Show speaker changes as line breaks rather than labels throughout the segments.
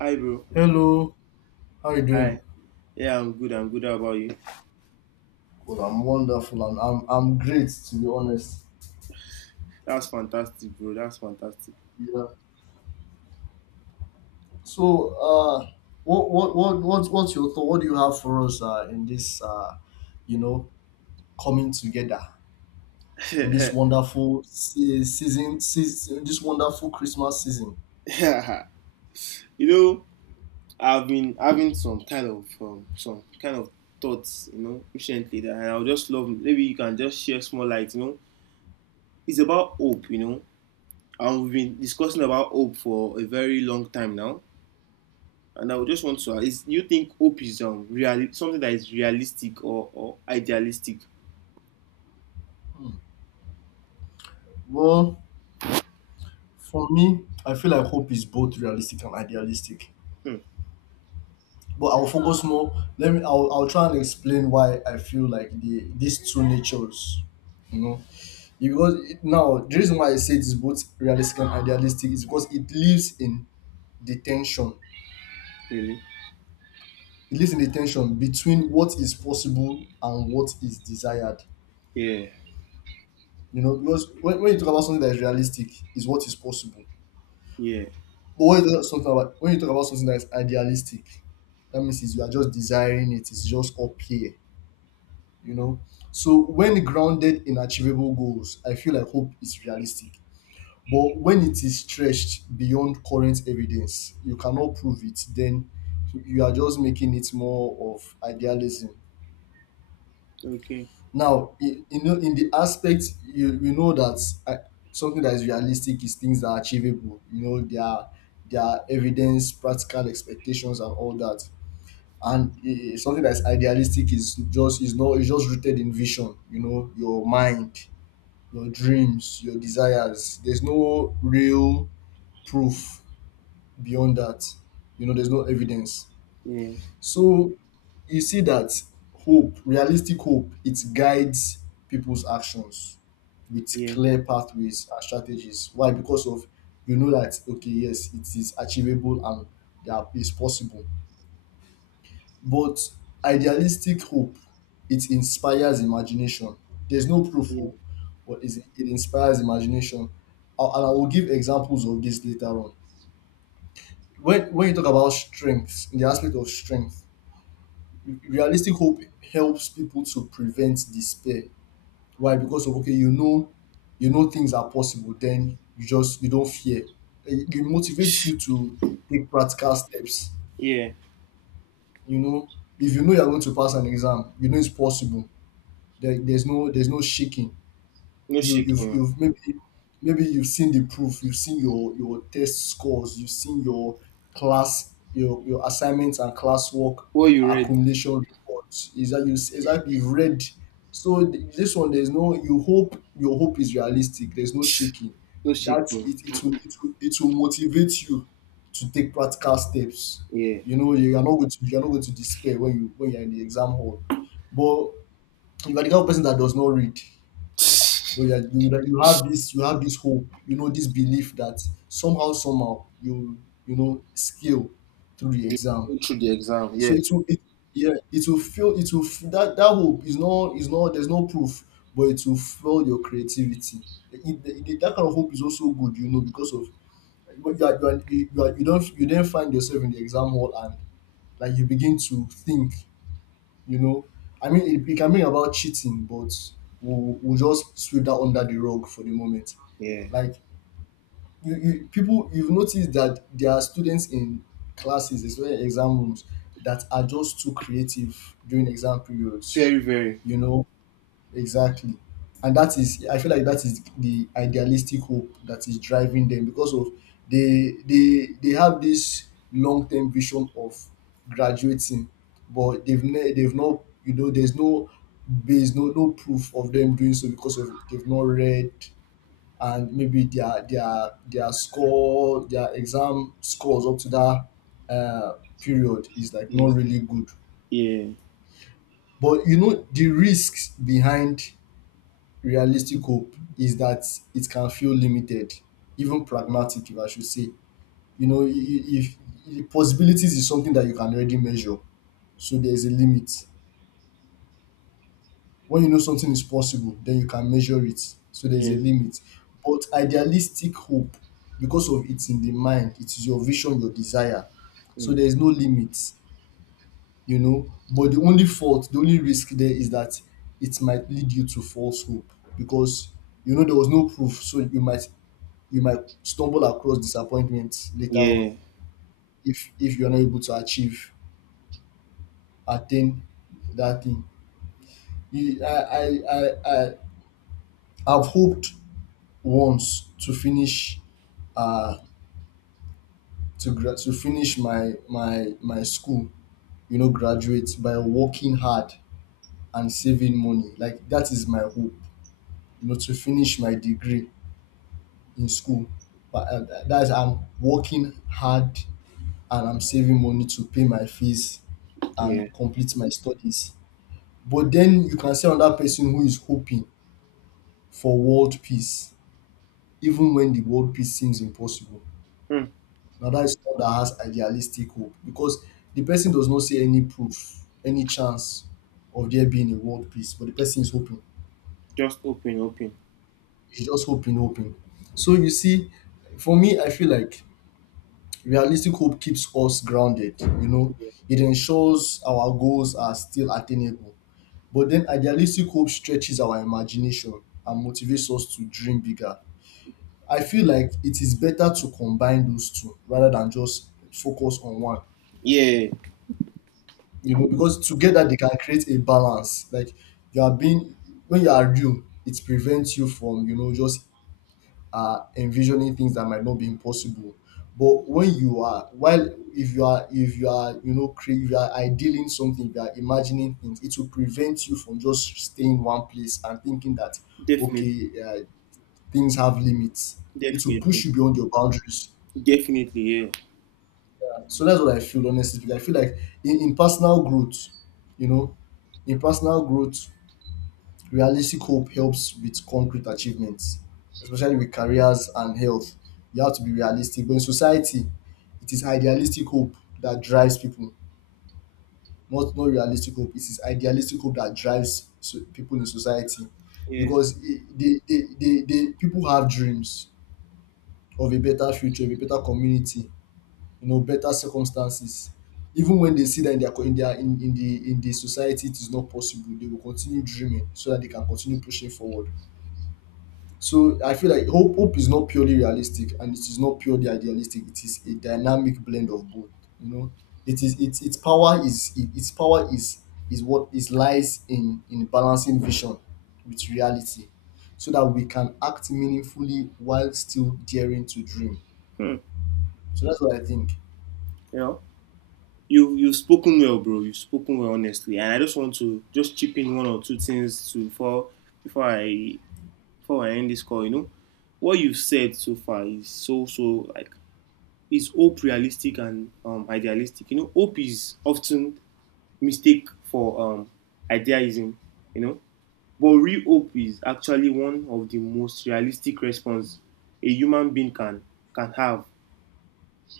Hi, bro.
Hello, how you
Hi.
doing?
Yeah, I'm good. I'm good. How about you?
Well, I'm wonderful and I'm great to be honest.
That's fantastic, bro. That's fantastic.
Yeah. So what's your thought? What do you have for us in this you know coming together in this wonderful season, this wonderful Christmas season?
Yeah. you know, I've been having some kind of thoughts, recently that I would just love. Maybe you can just share small light. It's about hope. And we've been discussing about hope for a very long time now. And I would just want to ask: Is you think hope is real something that is realistic or idealistic?
Well, for me, I feel like hope is both realistic and idealistic.
Hmm,
But I'll focus more. Let me. I'll try and explain why I feel like these two natures, you know. Now the reason why I say it's both realistic and idealistic is because it lives in the tension.
really?
It lives in the tension between what is possible and what is desired.
Yeah.
You know, because when you talk about something that is realistic, is what is possible.
Yeah.
But when you talk about something that is idealistic, that means is you are just desiring it. It's just up here. You know. So when grounded in achievable goals, I feel like hope is realistic, but when it is stretched beyond current evidence you cannot prove it, then you are just making it more of idealism.
Okay.
Now in know In the aspect, you know that, uh, something that is realistic is things that are achievable. You know, there are evidence, practical expectations, and all that. And something that is idealistic is just is not is just rooted in vision, you know, your mind, your dreams, your desires. There's no real proof beyond that. You know, there's no evidence.
Yeah.
So you see that hope, realistic hope, it guides people's actions with
Yeah.
clear pathways and strategies. Why? Because of, you know, that okay, yes, it is achievable and that is possible. But idealistic hope, it inspires imagination. There's no proof,
Yeah.
oh, but it inspires imagination. And I will give examples of this later on. When you talk about strength, in the aspect of strength, realistic hope helps people to prevent despair. Why? Because of, okay, you know, you know things are possible, then you just you don't fear. It motivates you to take practical steps,
Yeah.
you know. If you know you're going to pass an exam, you know it's possible. There's no shaking.
No shaking.
You've maybe, maybe you've seen the proof, you've seen your test scores, you've seen your class, your assignments and classwork,
What you read?
accumulation reports, is that you've read. So this one, there's no, you hope, your hope is realistic, there's no shaking,
No
that
shaking.
it will it will motivate you to take practical steps.
Yeah.
You know, you're not going to despair when you when you're in the exam hall. But you are the kind of person that does not read, but you have this hope, you know, this belief that somehow, somehow you, you know, scale through the
You
exam.
go through the exam. Yeah.
So it will yeah, it will feel, it will that, that hope is not, is not, there's no proof, but it will fuel your creativity. That kind of hope is also good, you know, because of, but you, are, you, are, you, are, you don't you then find yourself in the exam hall and like you begin to think, you know, I mean, it can be about cheating, but we'll just sweep that under the rug for the moment.
Yeah.
Like, people, you've noticed that there are students in classes, especially exam rooms, that are just too creative during exam periods.
Very, very.
You know, exactly. And that is, I feel like that is the idealistic hope that is driving them, because of, they have this long term vision of graduating, but they've not, you know, there's no base, no proof of them doing so, because of they've not read. And maybe their score, their exam scores up to that uh, period is like
Yeah.
not really good.
Yeah.
But you know the risks behind realistic hope is that it can feel limited, even pragmatic, if I should say. You know, if, if possibilities is something that you can already measure, so there's a limit. When you know something is possible, then you can measure it, so there's a
Yeah.
limit. But idealistic hope, because of it's in the mind, it is your vision, your desire, so
Mm.
there's no limit. You know, but the only fault, the only risk there is that it might lead you to false hope, because you know there was no proof, so you might stumble across disappointment later on,
Yeah.
if you're not able to achieve, attain that thing. You, I I've hoped once to finish uh to finish my school, you know, graduate by working hard and saving money, like that is my hope, you know, to finish my degree in school. But that's, I'm working hard and I'm saving money to pay my fees
Yeah.
and complete my studies. But then you can see another person who is hoping for world peace, even when the world peace seems impossible.
Mm.
Now that is someone that has idealistic hope, because the person does not see any proof, any chance of there being a world peace, but the person is hoping.
Just open, open.
He's just hoping, hoping. So you see, for me, I feel like realistic hope keeps us grounded, you know, it ensures our goals are still attainable. But then idealistic hope stretches our imagination and motivates us to dream bigger. I feel like it is better to combine those two rather than just focus on one.
Yeah.
You know, because together they can create a balance. Like, you are being when you are real, it prevents you from, you know, just envisioning things that might not be impossible. But when you are, while if you are, you know, if you are idealing something, if you are imagining things, it will prevent you from just staying in one place and thinking that,
Definitely.
okay, things have limits. It will push
Definitely.
you beyond your boundaries.
Definitely. Yeah.
So that's what I feel, honestly speaking. I feel like in personal growth, you know, in personal growth, realistic hope helps with concrete achievements, especially with careers and health. You have to be realistic. But in society, it is idealistic hope that drives people, not realistic hope. It is idealistic hope that drives, so, people in society,
Yeah.
because they people have dreams of a better future, of a better community, you know, better circumstances. Even when they see that in in their, in the, in the society it is not possible, they will continue dreaming so that they can continue pushing forward. So I feel like hope is not purely realistic and it is not purely idealistic. It is a dynamic blend of both. You know, it is its power is, is what is, lies in balancing vision with reality, so that we can act meaningfully while still daring to dream.
Hmm.
So that's what I think.
You know, you've spoken well, bro. You've spoken well, honestly. And I just want to just chip in one or two things to before before I before I end this call, you know, what you've said so far is so so like it's hope realistic and idealistic. You know, hope is often mistake for idealism. You know, but real hope is actually one of the most realistic response a human being can have.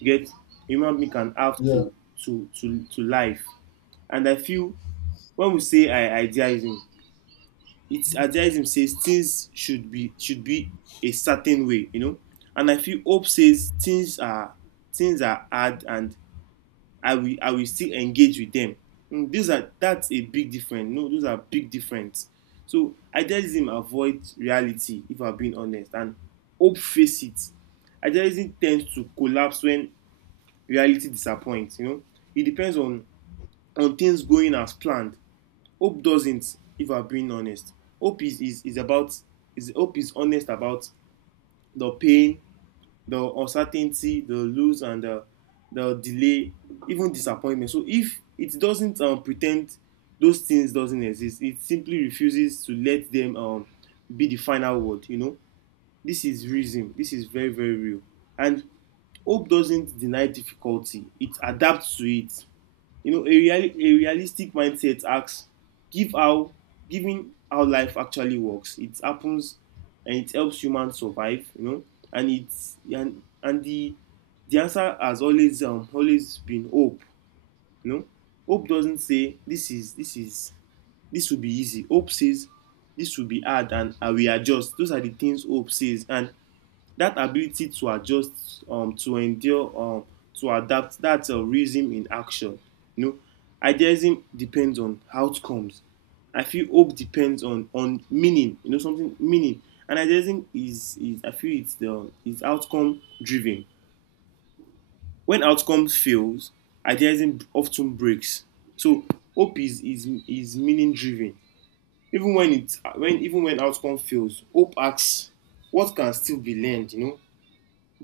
Get a human being can have
Yeah,
to to life. And I feel when we say idealism, it's idealism says things should be a certain way, you know. And I feel hope says things are hard, and I will still engage with them. Mm, these are that's a big difference. No, those are big difference. So idealism avoids reality if I'm being honest, and hope face it. Idealism tends to collapse when reality disappoints, you know. It depends on things going as planned. Hope doesn't, if I'm being honest. Hope is about is hope is honest about the pain, the uncertainty, the lose and the delay, even disappointment. So if it doesn't pretend those things doesn't exist, it simply refuses to let them be the final word, you know. This is reason, this is very very real. And hope doesn't deny difficulty, it adapts to it, you know. Real, a realistic mindset asks give how, giving how life actually works. It happens and it helps humans survive, you know. And it's and the answer has always always been hope, you know. Hope doesn't say this will be easy. Hope says this will be hard and I will adjust. Those are the things hope says. And that ability to adjust to endure to adapt, that's a realism in action, you know. Idealism depends on outcomes. I feel hope depends on meaning, you know, something meaning. And idealism is I feel it's the it's outcome driven. When outcome fails, idealism often breaks. So hope is meaning driven. Even when it, when, even when outcome fails, hope asks what can still be learned, you know,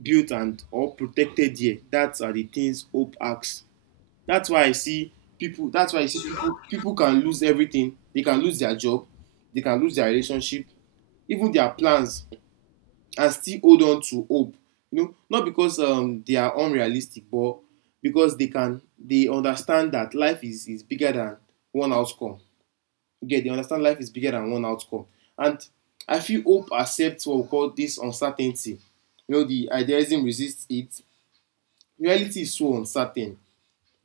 built and or protected here. That's are the things hope acts. That's why I see people. That's why I see people. People can lose everything. They can lose their job. They can lose their relationship, even their plans, and still hold on to hope. You know, not because they are unrealistic, but because they can. They understand that life is bigger than one outcome. Again, they understand life is bigger than one outcome, and I feel hope accepts what we call this uncertainty. You know, the idealism resists it. Reality is so uncertain,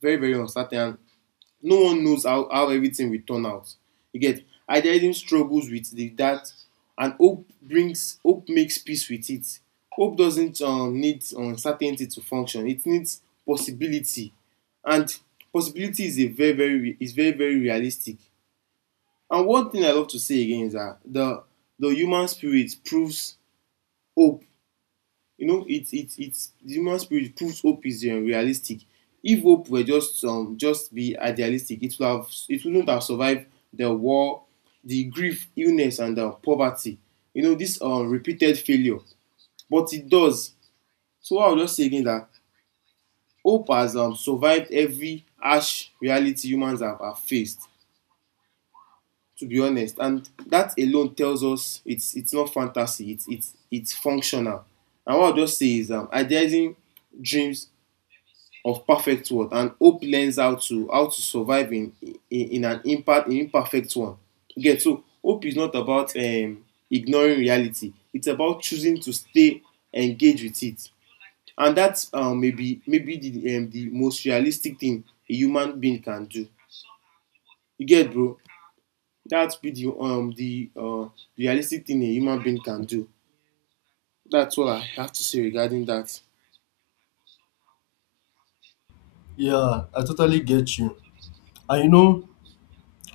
very, very uncertain, and no one knows how everything will turn out. You get idealism struggles with the, that, and hope brings, hope makes peace with it. Hope doesn't need uncertainty to function. It needs possibility, and possibility is a very, very, is very, very realistic. And one thing I love to say again is that the human spirit proves hope, you know. It's the human spirit proves hope is unrealistic. If hope were just be idealistic, it wouldn't have survived the war, the grief, illness and the poverty, you know, this repeated failure. But it does. So I will just say again that hope has survived every harsh reality humans have faced, to be honest. And that alone tells us it's not fantasy, it's functional. And what I will just say is idealizing dreams of perfect world, and hope learns how to, how to survive in in an impact, in imperfect one. You get, so hope is not about ignoring reality, it's about choosing to stay engaged with it. And that maybe the most realistic thing a human being can do, you get bro. That be the realistic thing a human being can do. That's all I have to say regarding that.
yeah, I totally get you. And you know,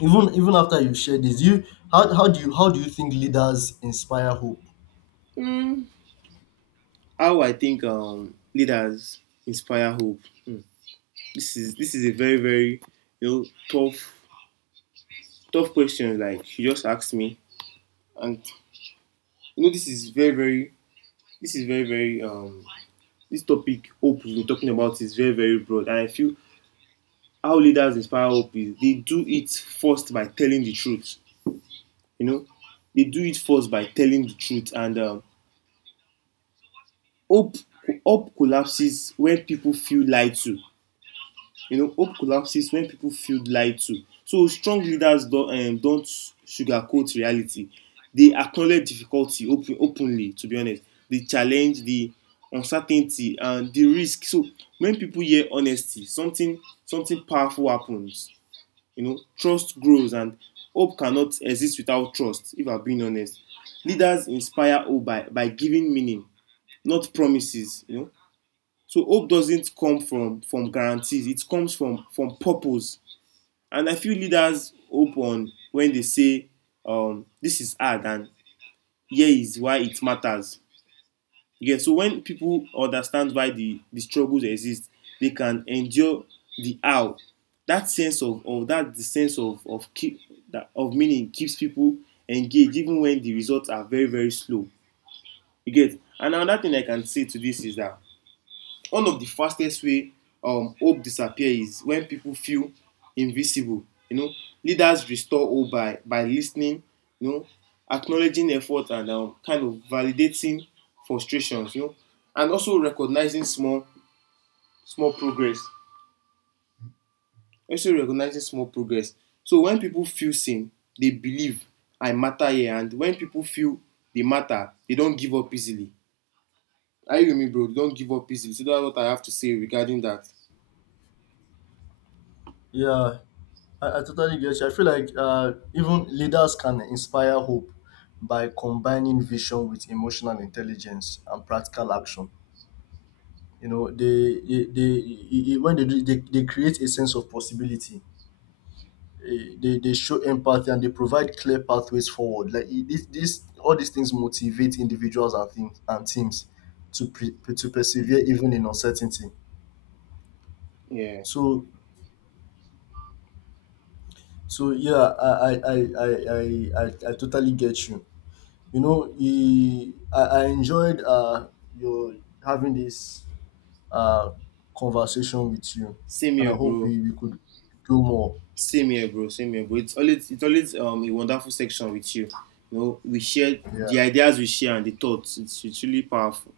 even, even after you share this, you, how do you think leaders inspire hope?
How I think leaders inspire hope, hmm. This is a very very, you know, tough tough question. Like you just asked me, and you know this is very very, this is very very this topic hope we've been talking about is very very broad. And I feel how leaders inspire hope is, they do it first by telling the truth. You know, they do it first by telling the truth, and hope hope collapses when people feel lied to, you know. Hope collapses when people feel lied to, so strong leaders don't sugarcoat reality. They acknowledge difficulty openly, to be honest. They challenge the uncertainty and the risk. So when people hear honesty, something powerful happens, you know. Trust grows, and hope cannot exist without trust, if I'm being honest. Leaders inspire hope by giving meaning, not promises, you know. So hope doesn't come from guarantees, it comes from purpose. And I feel leaders hope on when they say, this is hard, and here is why it matters. Yeah, so when people understand why the struggles exist, they can endure the how. That sense of, that, the sense of keep, that of meaning keeps people engaged, even when the results are very very slow. You get. And another thing I can say to this is that one of the fastest way hope disappear is when people feel invisible, you know. Leaders restore hope by listening, you know, acknowledging effort and kind of validating frustrations, you know. And also recognizing small progress. Also recognizing small progress. So when people feel seen, they believe I matter here. And when people feel they matter, they don't give up easily. Are you with me bro? They don't give up easily. So that's what I have to say regarding that.
Yeah, I totally get you. I feel like even leaders can inspire hope by combining vision with emotional intelligence and practical action. You know, when they do, they create a sense of possibility. They show empathy and they provide clear pathways forward. Like this, all these things motivate individuals and things and teams to to persevere even in uncertainty.
Yeah.
So, so yeah, I, I, I, I, I totally get you. You know, I enjoyed your having this uh conversation with you,
Same
and I
here,
hope
bro.
we could do more.
Same here, bro. Same here, bro. It's always, a wonderful section with you. You know, we share the
Yeah.
ideas we share and the thoughts. It's really powerful.